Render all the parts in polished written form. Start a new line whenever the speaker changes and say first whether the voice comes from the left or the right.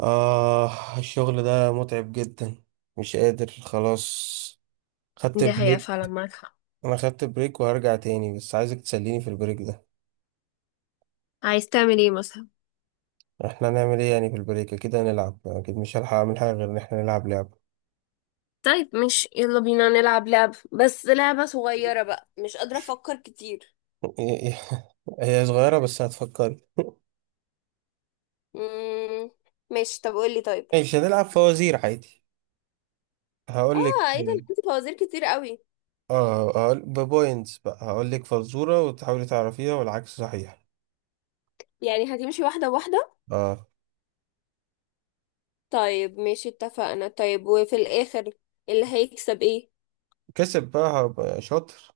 right: آه، الشغل ده متعب جدا. مش قادر خلاص. خدت
left: دي حقيقة
right: بريك.
left: فعلا، معاك حق.
right: أنا خدت بريك وهرجع تاني، بس عايزك تسليني في البريك ده.
left: عايز تعمل ايه مثلا؟
right: احنا هنعمل ايه يعني في البريك؟ اكيد هنلعب، اكيد مش هلحق اعمل حاجة غير ان احنا نلعب لعبة.
left: طيب مش يلا بينا نلعب لعبة؟ بس لعبة صغيرة بقى، مش قادرة أفكر كتير.
right: هي هي صغيرة بس هتفكري.
left: مم. ماشي، طب قولي طيب.
right: مش هنلعب فوازير عادي؟
left: اه
right: هقول لك.
left: ايه ده، أنا عندي فوازير كتير قوي.
right: اه، هقول ببوينتس بقى. هقول لك فزورة وتحاولي تعرفيها والعكس صحيح.
left: يعني هتمشي واحدة واحدة؟
right: اه.
left: طيب ماشي اتفقنا. طيب وفي الآخر اللي هيكسب ايه؟
right: كسب بقى هبقى شاطر.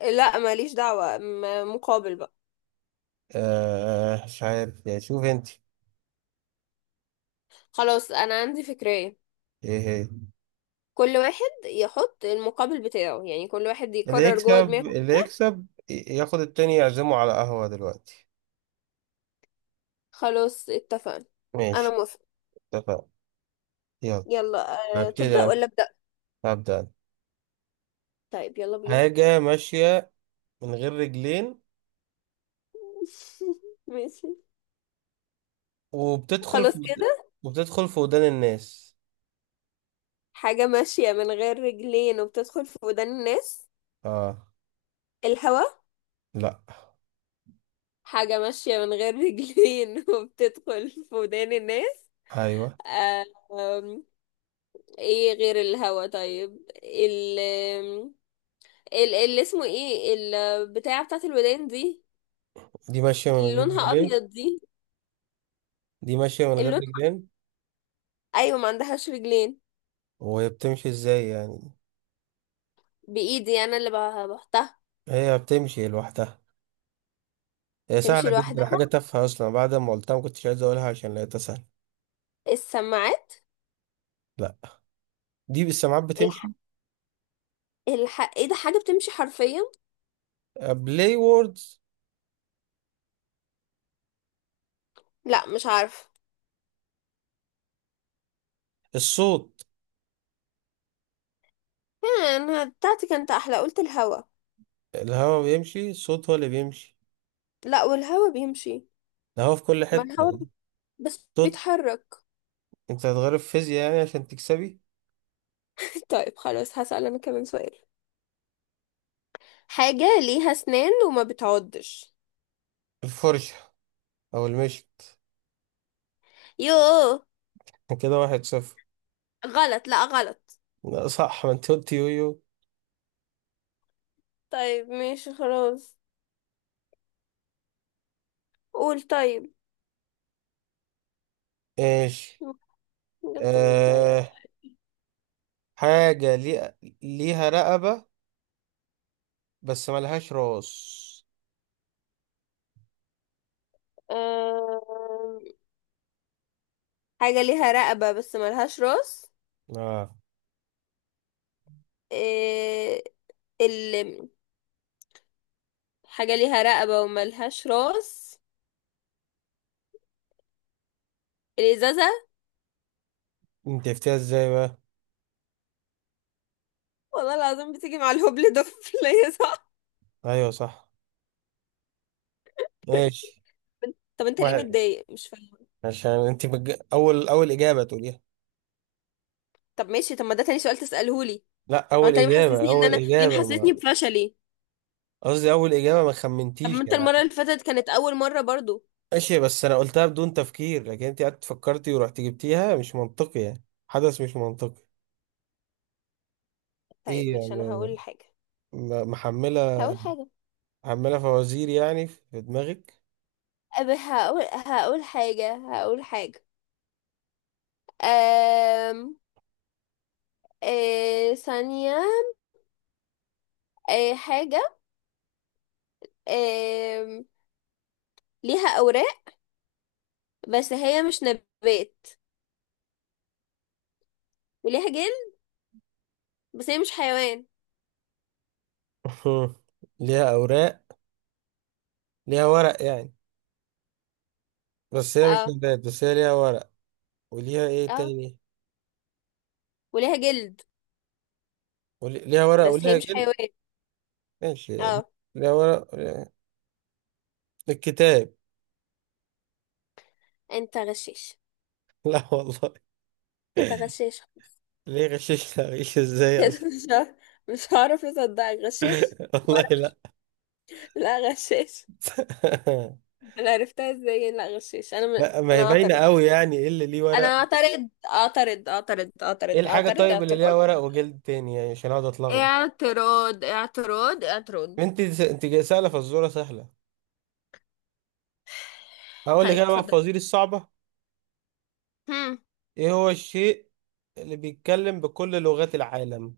left: لا ماليش دعوة، مقابل بقى.
right: آه، مش عارف يعني، شوف انت.
left: خلاص أنا عندي فكرة.
right: ايه هي؟
left: كل واحد يحط المقابل بتاعه، يعني كل واحد
right: اللي
left: يقرر جوه
right: يكسب،
left: دماغه.
right: اللي يكسب ياخد التاني يعزمه على قهوة دلوقتي.
left: خلاص اتفقنا. أنا
right: ماشي،
left: موافقة.
right: اتفقنا. يلا.
left: يلا. أه،
right: هبتدي
left: تبدأ
right: أنا.
left: ولا أبدأ؟
right: هبدأ أنا.
left: طيب يلا بينا.
right: حاجة ماشية من غير رجلين،
left: ماشي.
right: وبتدخل في
left: خلاص كده.
right: وبتدخل في ودان الناس.
left: حاجة ماشية من غير رجلين وبتدخل في ودان الناس.
right: اه.
left: الهوا.
right: لا.
left: حاجة ماشية من غير رجلين وبتدخل في ودان الناس.
right: ايوه.
left: أه. آم، ايه غير الهوا؟ طيب ال آم، ال اللي اسمه ايه، البتاعة بتاعت الودان دي،
right: دي ماشية من
left: اللي
right: غير
left: لونها
right: رجلين.
left: ابيض دي.
right: دي ماشية من غير
left: اللون.
right: رجلين.
left: ايوه، ما عندهاش رجلين.
right: وهي بتمشي ازاي يعني؟
left: بايدي انا اللي بحطها.
right: هي بتمشي لوحدها. هي
left: تمشي
right: سهلة
left: لوحدها.
right: جدا، حاجة تافهة أصلا. بعد ما قلتها ما كنتش عايز أقولها عشان لقيتها سهلة.
left: السماعات.
right: لا، دي بالسماعات بتمشي.
left: ايه ده، حاجة بتمشي حرفيا؟
right: بلاي ووردز.
left: لا مش عارفة.
right: الصوت.
left: كان بتاعتي كانت احلى، قلت الهوا.
right: الهواء بيمشي، الصوت هو اللي بيمشي.
left: لا والهوا بيمشي.
right: الهواء في كل
left: ما الهوا
right: حتة.
left: بس
right: الصوت.
left: بيتحرك.
right: انت هتغير في فيزياء يعني عشان تكسبي؟
left: طيب خلاص، هسأل انا كمان سؤال. حاجة ليها اسنان وما بتعضش.
right: الفرشة. او المشط.
left: يوه.
right: كده واحد صفر.
left: غلط، لا غلط.
right: لا، صح، ما انت قلت يويو.
left: طيب ماشي خلاص. قول طيب.
right: ايش؟
left: جبت متضايقة.
right: آه. حاجة ليها رقبة بس ملهاش راس.
left: أم... حاجة ليها رقبة بس ملهاش راس.
right: اه.
left: إيه... ال... حاجة ليها رقبة وملهاش راس. الإزازة.
right: انت عرفتيها ازاي بقى؟
left: والله العظيم بتيجي مع الهبل ده في ليا صح.
right: ايوه، صح. ماشي.
left: طب انت ليه
right: واحد.
left: متضايق، مش فاهم.
right: عشان انت بج... اول اول اجابة تقوليها.
left: طب ماشي، طب ما ده تاني سؤال تسأله لي.
right: لا،
left: هو
right: اول
left: انت ليه
right: اجابة،
left: محسسني ان
right: اول
left: انا، ليه
right: اجابة
left: محسسني
right: ما...
left: بفشلي؟
right: قصدي اول اجابة ما
left: طب
right: خمنتيش
left: ما انت المرة
right: يعني.
left: اللي فاتت كانت اول مرة برضو.
right: ماشي، بس انا قلتها بدون تفكير، لكن انت قعدت فكرتي ورحت جبتيها. مش منطقي يعني، حدث مش منطقي.
left: طيب
right: ايه
left: ماشي، انا
right: يعني؟
left: هقول حاجة.
right: محملة،
left: هقول حاجة.
right: محملة فوازير يعني في دماغك.
left: هقول حاجة. هقول حاجة. أم... ثانية. حاجة. أم... ليها أوراق بس هي مش نبات، وليها جلد بس هي مش حيوان.
right: ليها اوراق. ليها ورق يعني. بس هي مش
left: اه.
right: نبات، بس هي ليها ورق. وليها ايه
left: اه
right: تاني؟
left: وليها جلد
right: ليها ورق
left: بس هي
right: وليها
left: مش
right: جلد.
left: حيوان.
right: ماشي.
left: اه.
right: ليها ورق وليها. الكتاب.
left: انت غشيش.
right: لا والله.
left: انت غشيش خلاص.
right: ليه غششنا؟ غش ازاي
left: كده
right: اصلا؟
left: مش هعرف. مش هعرف اصدقك، غشيش.
right: والله
left: مرة.
right: لا.
left: لا غشيش. انا عرفتها ازاي، لا غشيش. انا
right: لا، ما
left: انا
right: هي باينة
left: اعترض.
right: قوي. يعني ايه اللي ليه
left: انا
right: ورق؟
left: اعترض اعترض اعترض
right: ايه
left: اعترض
right: الحاجة
left: اعترض
right: طيب اللي ليها
left: اعتراض
right: ورق وجلد تاني، يعني عشان اقعد اتلخبط؟
left: اعتراض اعتراض اعتراض.
right: انت جاي سهلة فالزورة سهلة. هقول لك
left: طيب
right: انا بقى
left: اتفضل.
right: الفوازير الصعبة.
left: هم.
right: ايه هو الشيء اللي بيتكلم بكل لغات العالم؟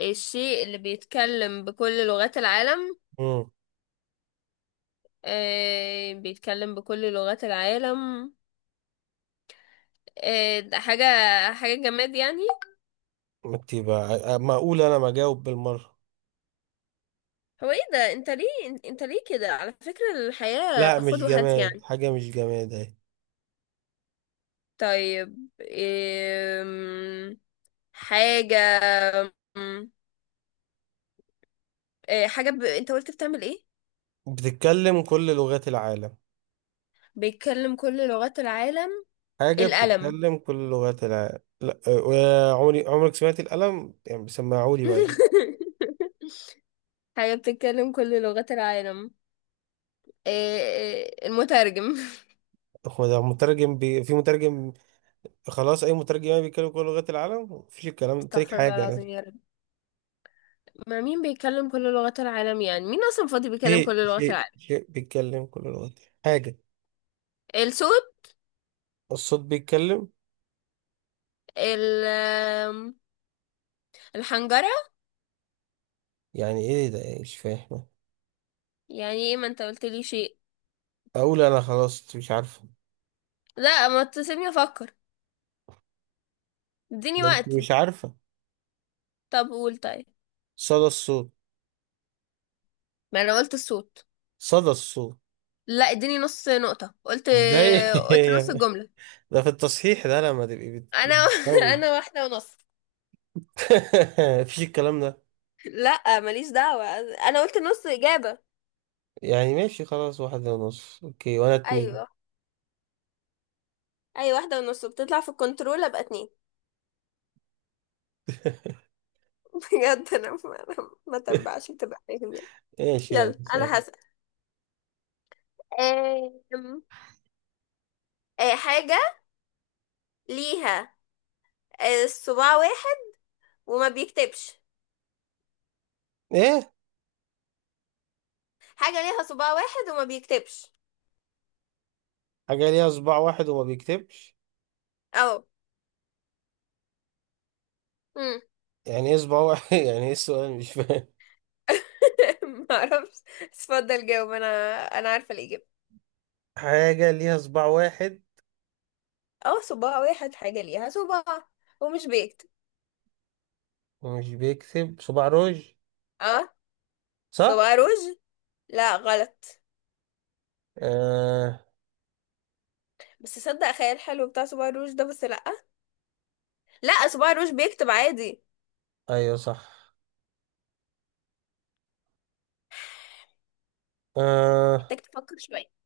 left: الشيء اللي بيتكلم بكل لغات العالم.
right: امم.
left: بيتكلم بكل لغات العالم. ده حاجة، حاجة جماد يعني؟
right: انت بقى، ما اقول انا ما اجاوب بالمرة.
left: هو ايه ده، انت ليه؟ انت ليه كده؟ على فكرة الحياة
right: لا،
left: خد
right: مش
left: وهات
right: جماد،
left: يعني.
right: حاجة مش جماد اهي.
left: طيب إيه؟ حاجة، أم، إيه حاجة انت قلت بتعمل ايه؟
right: بتتكلم كل لغات العالم.
left: بيتكلم كل لغات العالم.
right: حاجة
left: القلم.
right: بتتكلم كل لغات العالم. لا، آه، عمري عمرك سمعت القلم؟ يعني بيسمعوا لي بقى.
left: حاجة بتتكلم كل لغات العالم، إيه، إيه المترجم؟
right: هو ده مترجم، في مترجم؟ خلاص، أي مترجم يعني بيتكلم كل لغات العالم؟ مفيش الكلام تريك
left: استغفر الله
right: حاجة.
left: العظيم يا رب، ما مين بيتكلم كل لغات العالم؟ يعني مين اصلا فاضي بيتكلم
right: شيء
left: كل لغات
right: شيء
left: العالم؟
right: شيء بيتكلم كل لغات. حاجة.
left: الصوت.
right: الصوت بيتكلم.
left: ال- آم، الحنجرة.
right: يعني إيه ده؟ إيه؟ مش فاهم.
left: يعني ايه، ما انت قلت لي شيء؟
right: أقول أنا، خلاص أنت مش عارفة.
left: لا ما تسيبني افكر، اديني
right: ده أنت مش
left: وقتي.
right: عارفة.
left: طب قول طيب.
right: صدى الصوت.
left: ما انا قلت الصوت.
right: صدى الصوت.
left: لا اديني نص نقطة. قلت
right: ازاي؟
left: قلت نص الجملة.
right: ده في التصحيح ده لما تبقي
left: انا
right: بتجاوبي.
left: انا واحدة ونص.
right: مفيش الكلام ده.
left: لا ماليش دعوة، انا قلت نص اجابة.
right: يعني ماشي خلاص، واحد ونص اوكي وانا اتنين.
left: ايوه. اي واحدة ونص بتطلع في الكنترول، ابقى اتنين. بجد انا ما ما تنبعش، بتبقى فاهم يعني.
right: ماشي،
left: يلا
right: يلا
left: انا
right: سلام.
left: هسأل. آم، آه، حاجة ليها صباع واحد وما بيكتبش.
right: ايه؟
left: حاجة ليها صباع واحد وما بيكتبش.
right: حاجة ليها صباع واحد وما بيكتبش.
left: اه. امم
right: يعني ايه صباع واحد؟ يعني ايه السؤال؟ مش فاهم.
left: ما اعرفش اتفضل جاوب انا. انا عارفه الاجابه.
right: حاجة ليها صباع واحد
left: اه صباع واحد، حاجه ليها صباع ومش بيكتب.
right: ومش بيكتب. صباع روج.
left: اه
right: صح؟
left: صباع روج. لا غلط.
right: آه...
left: بس صدق خيال حلو بتاع صباع روج ده، بس لا. لا صباع روج بيكتب عادي.
right: ايوه صح.
left: محتاج
right: آه...
left: تفكر شويه.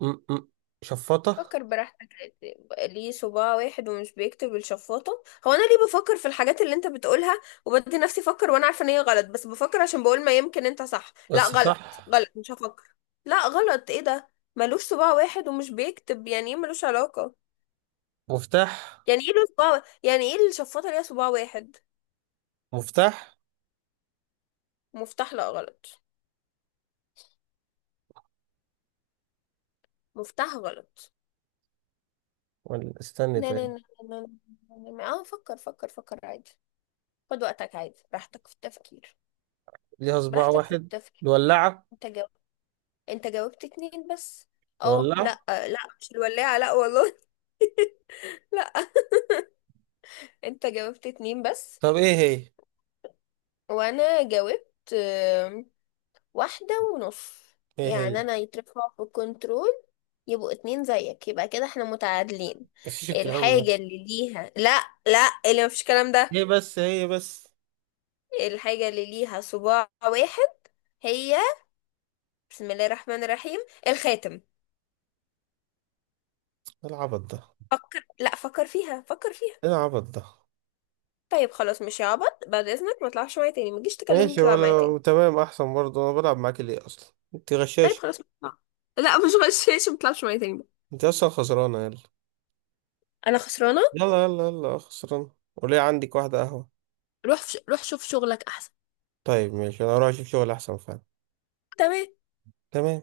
right: م -م. شفاطة.
left: فكر براحتك عادي. ليه صباع واحد ومش بيكتب بالشفاطة؟ هو انا ليه بفكر في الحاجات اللي انت بتقولها وبدي نفسي افكر وانا عارفة ان هي غلط، بس بفكر عشان بقول ما يمكن انت صح. لا
right: بس
left: غلط
right: صح.
left: غلط، مش هفكر. لا غلط، ايه ده؟ ملوش صباع واحد ومش بيكتب، يعني ايه؟ ملوش علاقة.
right: مفتاح.
left: يعني ايه له صباع يعني ايه الشفاطة ليها صباع واحد؟
right: مفتاح.
left: مفتاح، لا غلط. مفتاح غلط.
right: ولا استني
left: لا لا
right: طيب.
left: لا. لا. لا لا. اه فكر فكر فكر عادي. خد وقتك عادي، براحتك في التفكير.
right: ليها صباع
left: براحتك في
right: واحد.
left: التفكير.
right: الولاعة.
left: انت انت جاوبت اتنين بس. اه
right: الولاعة.
left: لا لا مش الولاعة، لا والله. لا. انت جاوبت اتنين بس.
right: طب ايه هي؟
left: وانا جاوبت واحدة ونص.
right: ايه هي؟
left: يعني انا يترفع في الكنترول يبقوا اتنين زيك، يبقى كده احنا متعادلين.
right: مفيش الكلام ده.
left: الحاجة اللي ليها، لا لا، اللي مفيش الكلام ده.
right: ايه بس هي بس.
left: الحاجة اللي ليها صباع واحد هي، بسم الله الرحمن الرحيم، الخاتم.
right: إيه العبط ده؟
left: فكر، لا فكر فيها فكر فيها.
right: ايه العبط ده؟
left: طيب خلاص مش هعبط بعد اذنك، ما تطلعش معايا تاني، ما تجيش تكلمني،
right: ماشي،
left: تطلع معايا تاني.
right: ولا تمام احسن برضه. انا بلعب معاك ليه اصلا؟ انت
left: طيب
right: غشاش.
left: خلاص مطلع. لا مش غشاش، ما تطلعش معايا تاني بقى.
right: انت اصلا خسرانة. يلا.
left: انا خسرانه.
right: يلا يلا يلا. خسرانة وليه عندك واحدة قهوة؟
left: روح شوف شغلك احسن.
right: طيب ماشي، انا اروح اشوف شغل احسن فعلا.
left: تمام.
right: تمام.